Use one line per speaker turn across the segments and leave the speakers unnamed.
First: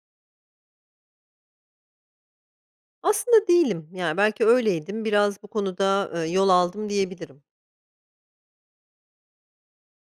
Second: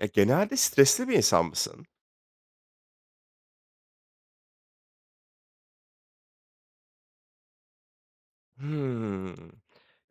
Eee, genelde stresli bir insan mısın?
Aslında değilim, yani belki öyleydim. Biraz bu konuda, eee, yol aldım diyebilirim.
Hımm.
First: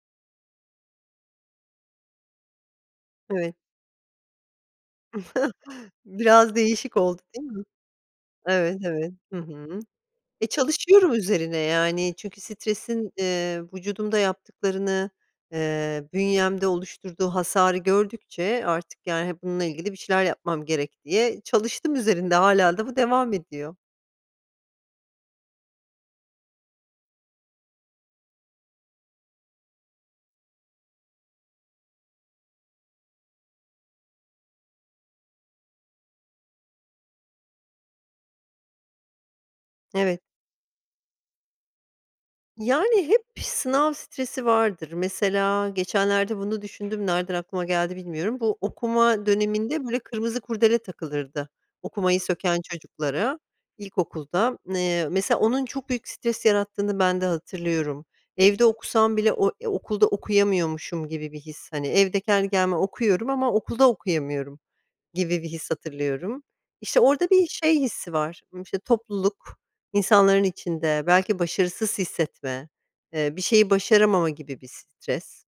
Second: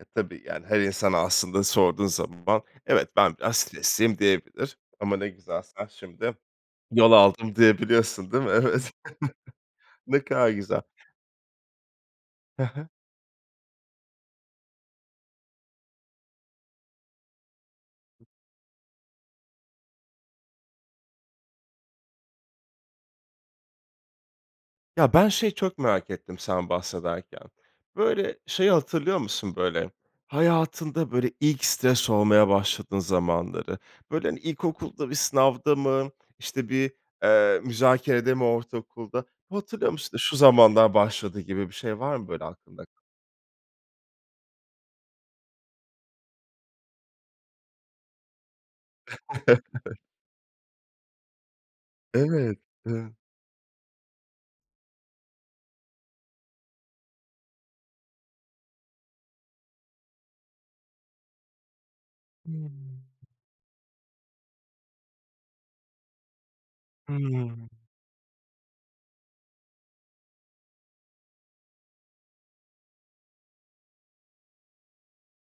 E, tabii yani her insana aslında sorduğun zaman: "Evet, ben
Evet.
biraz stresliyim." diyebilir ama ne güzel sen şimdi:
Biraz değişik
"Yol
oldu, değil
aldım."
mi?
diyebiliyorsun, değil mi?
Evet,
Evet.
evet. Hı hı.
Ne
E,
kadar güzel.
çalışıyorum üzerine, yani, çünkü
He he.
stresin, eee, vücudumda yaptıklarını, eee, bünyemde oluşturduğu hasarı gördükçe artık, yani, e, bununla ilgili bir şeyler yapmam gerek diye çalıştım üzerinde. Hâlâ da bu devam ediyor.
Ya, ben şeyi çok merak ettim sen bahsederken, böyle, şeyi hatırlıyor musun, böyle, hayatında böyle ilk stres olmaya başladığın zamanları? Böyle, hani, ilkokulda bir sınavda mı, işte bir, eee, müzakerede mi ortaokulda? Hatırlıyor musun, işte
Evet.
şu zamanlar başladı gibi bir şey var mı böyle aklında?
Yani, hep bir sınav stresi vardır. Mesela geçenlerde bunu düşündüm, nereden aklıma geldi bilmiyorum. Bu okuma döneminde böyle kırmızı kurdele takılırdı, okumayı
Evet.
söken
Eee
çocuklara ilkokulda. Eee, mesela onun çok büyük stres yarattığını bende hatırlıyorum. Evde okusam bile o, eee, okulda okuyamıyormuşum gibi bir his, hani, evde kendi
Hıı.
kendime okuyorum ama okulda okuyamıyorum gibi bir his hatırlıyorum. İşte orada
Hıı.
bir şey hissi var, işte, topluluk, insanların içinde belki başarısız hissetme, eee, bir şeyi başaramama gibi bir stres.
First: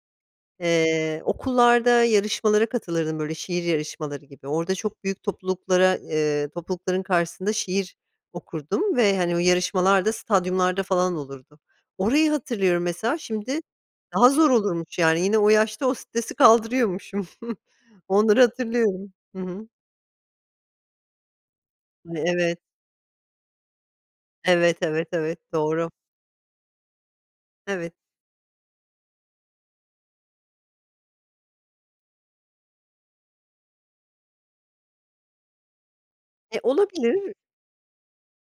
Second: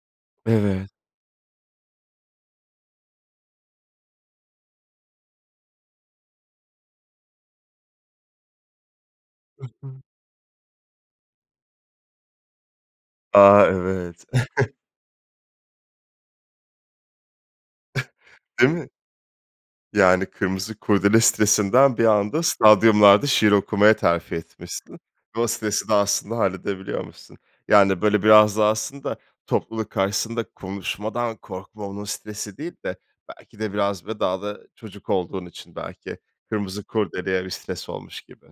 Evet.
Eee, okullarda yarışmalara katılırdım böyle şiir yarışmaları gibi. Orada çok büyük topluluklara eee, toplulukların karşısında şiir okurdum ve, hani, o
Hı hı.
yarışmalar da stadyumlarda falan olurdu. Orayı hatırlıyorum mesela, şimdi
A! Evet.
daha zor olurmuş yani yine o yaşta o stresi kaldırıyormuşum. Onları
Değil mi?
hatırlıyorum. Hı hı.
Yani, kırmızı kurdele stresinden bir
E
anda
evet.
stadyumlarda şiir okumaya terfi
Evet,
etmişsin
evet, evet,
ve o stresi
doğru.
de aslında halledebiliyormuşsun.
Evet.
Yani, böyle biraz da aslında topluluk karşısında konuşmadan korkma, onun stresi değil de belki de biraz ve daha da çocuk olduğun için belki
E,
kırmızı
olabilir.
kurdeleye bir stres olmuş gibi.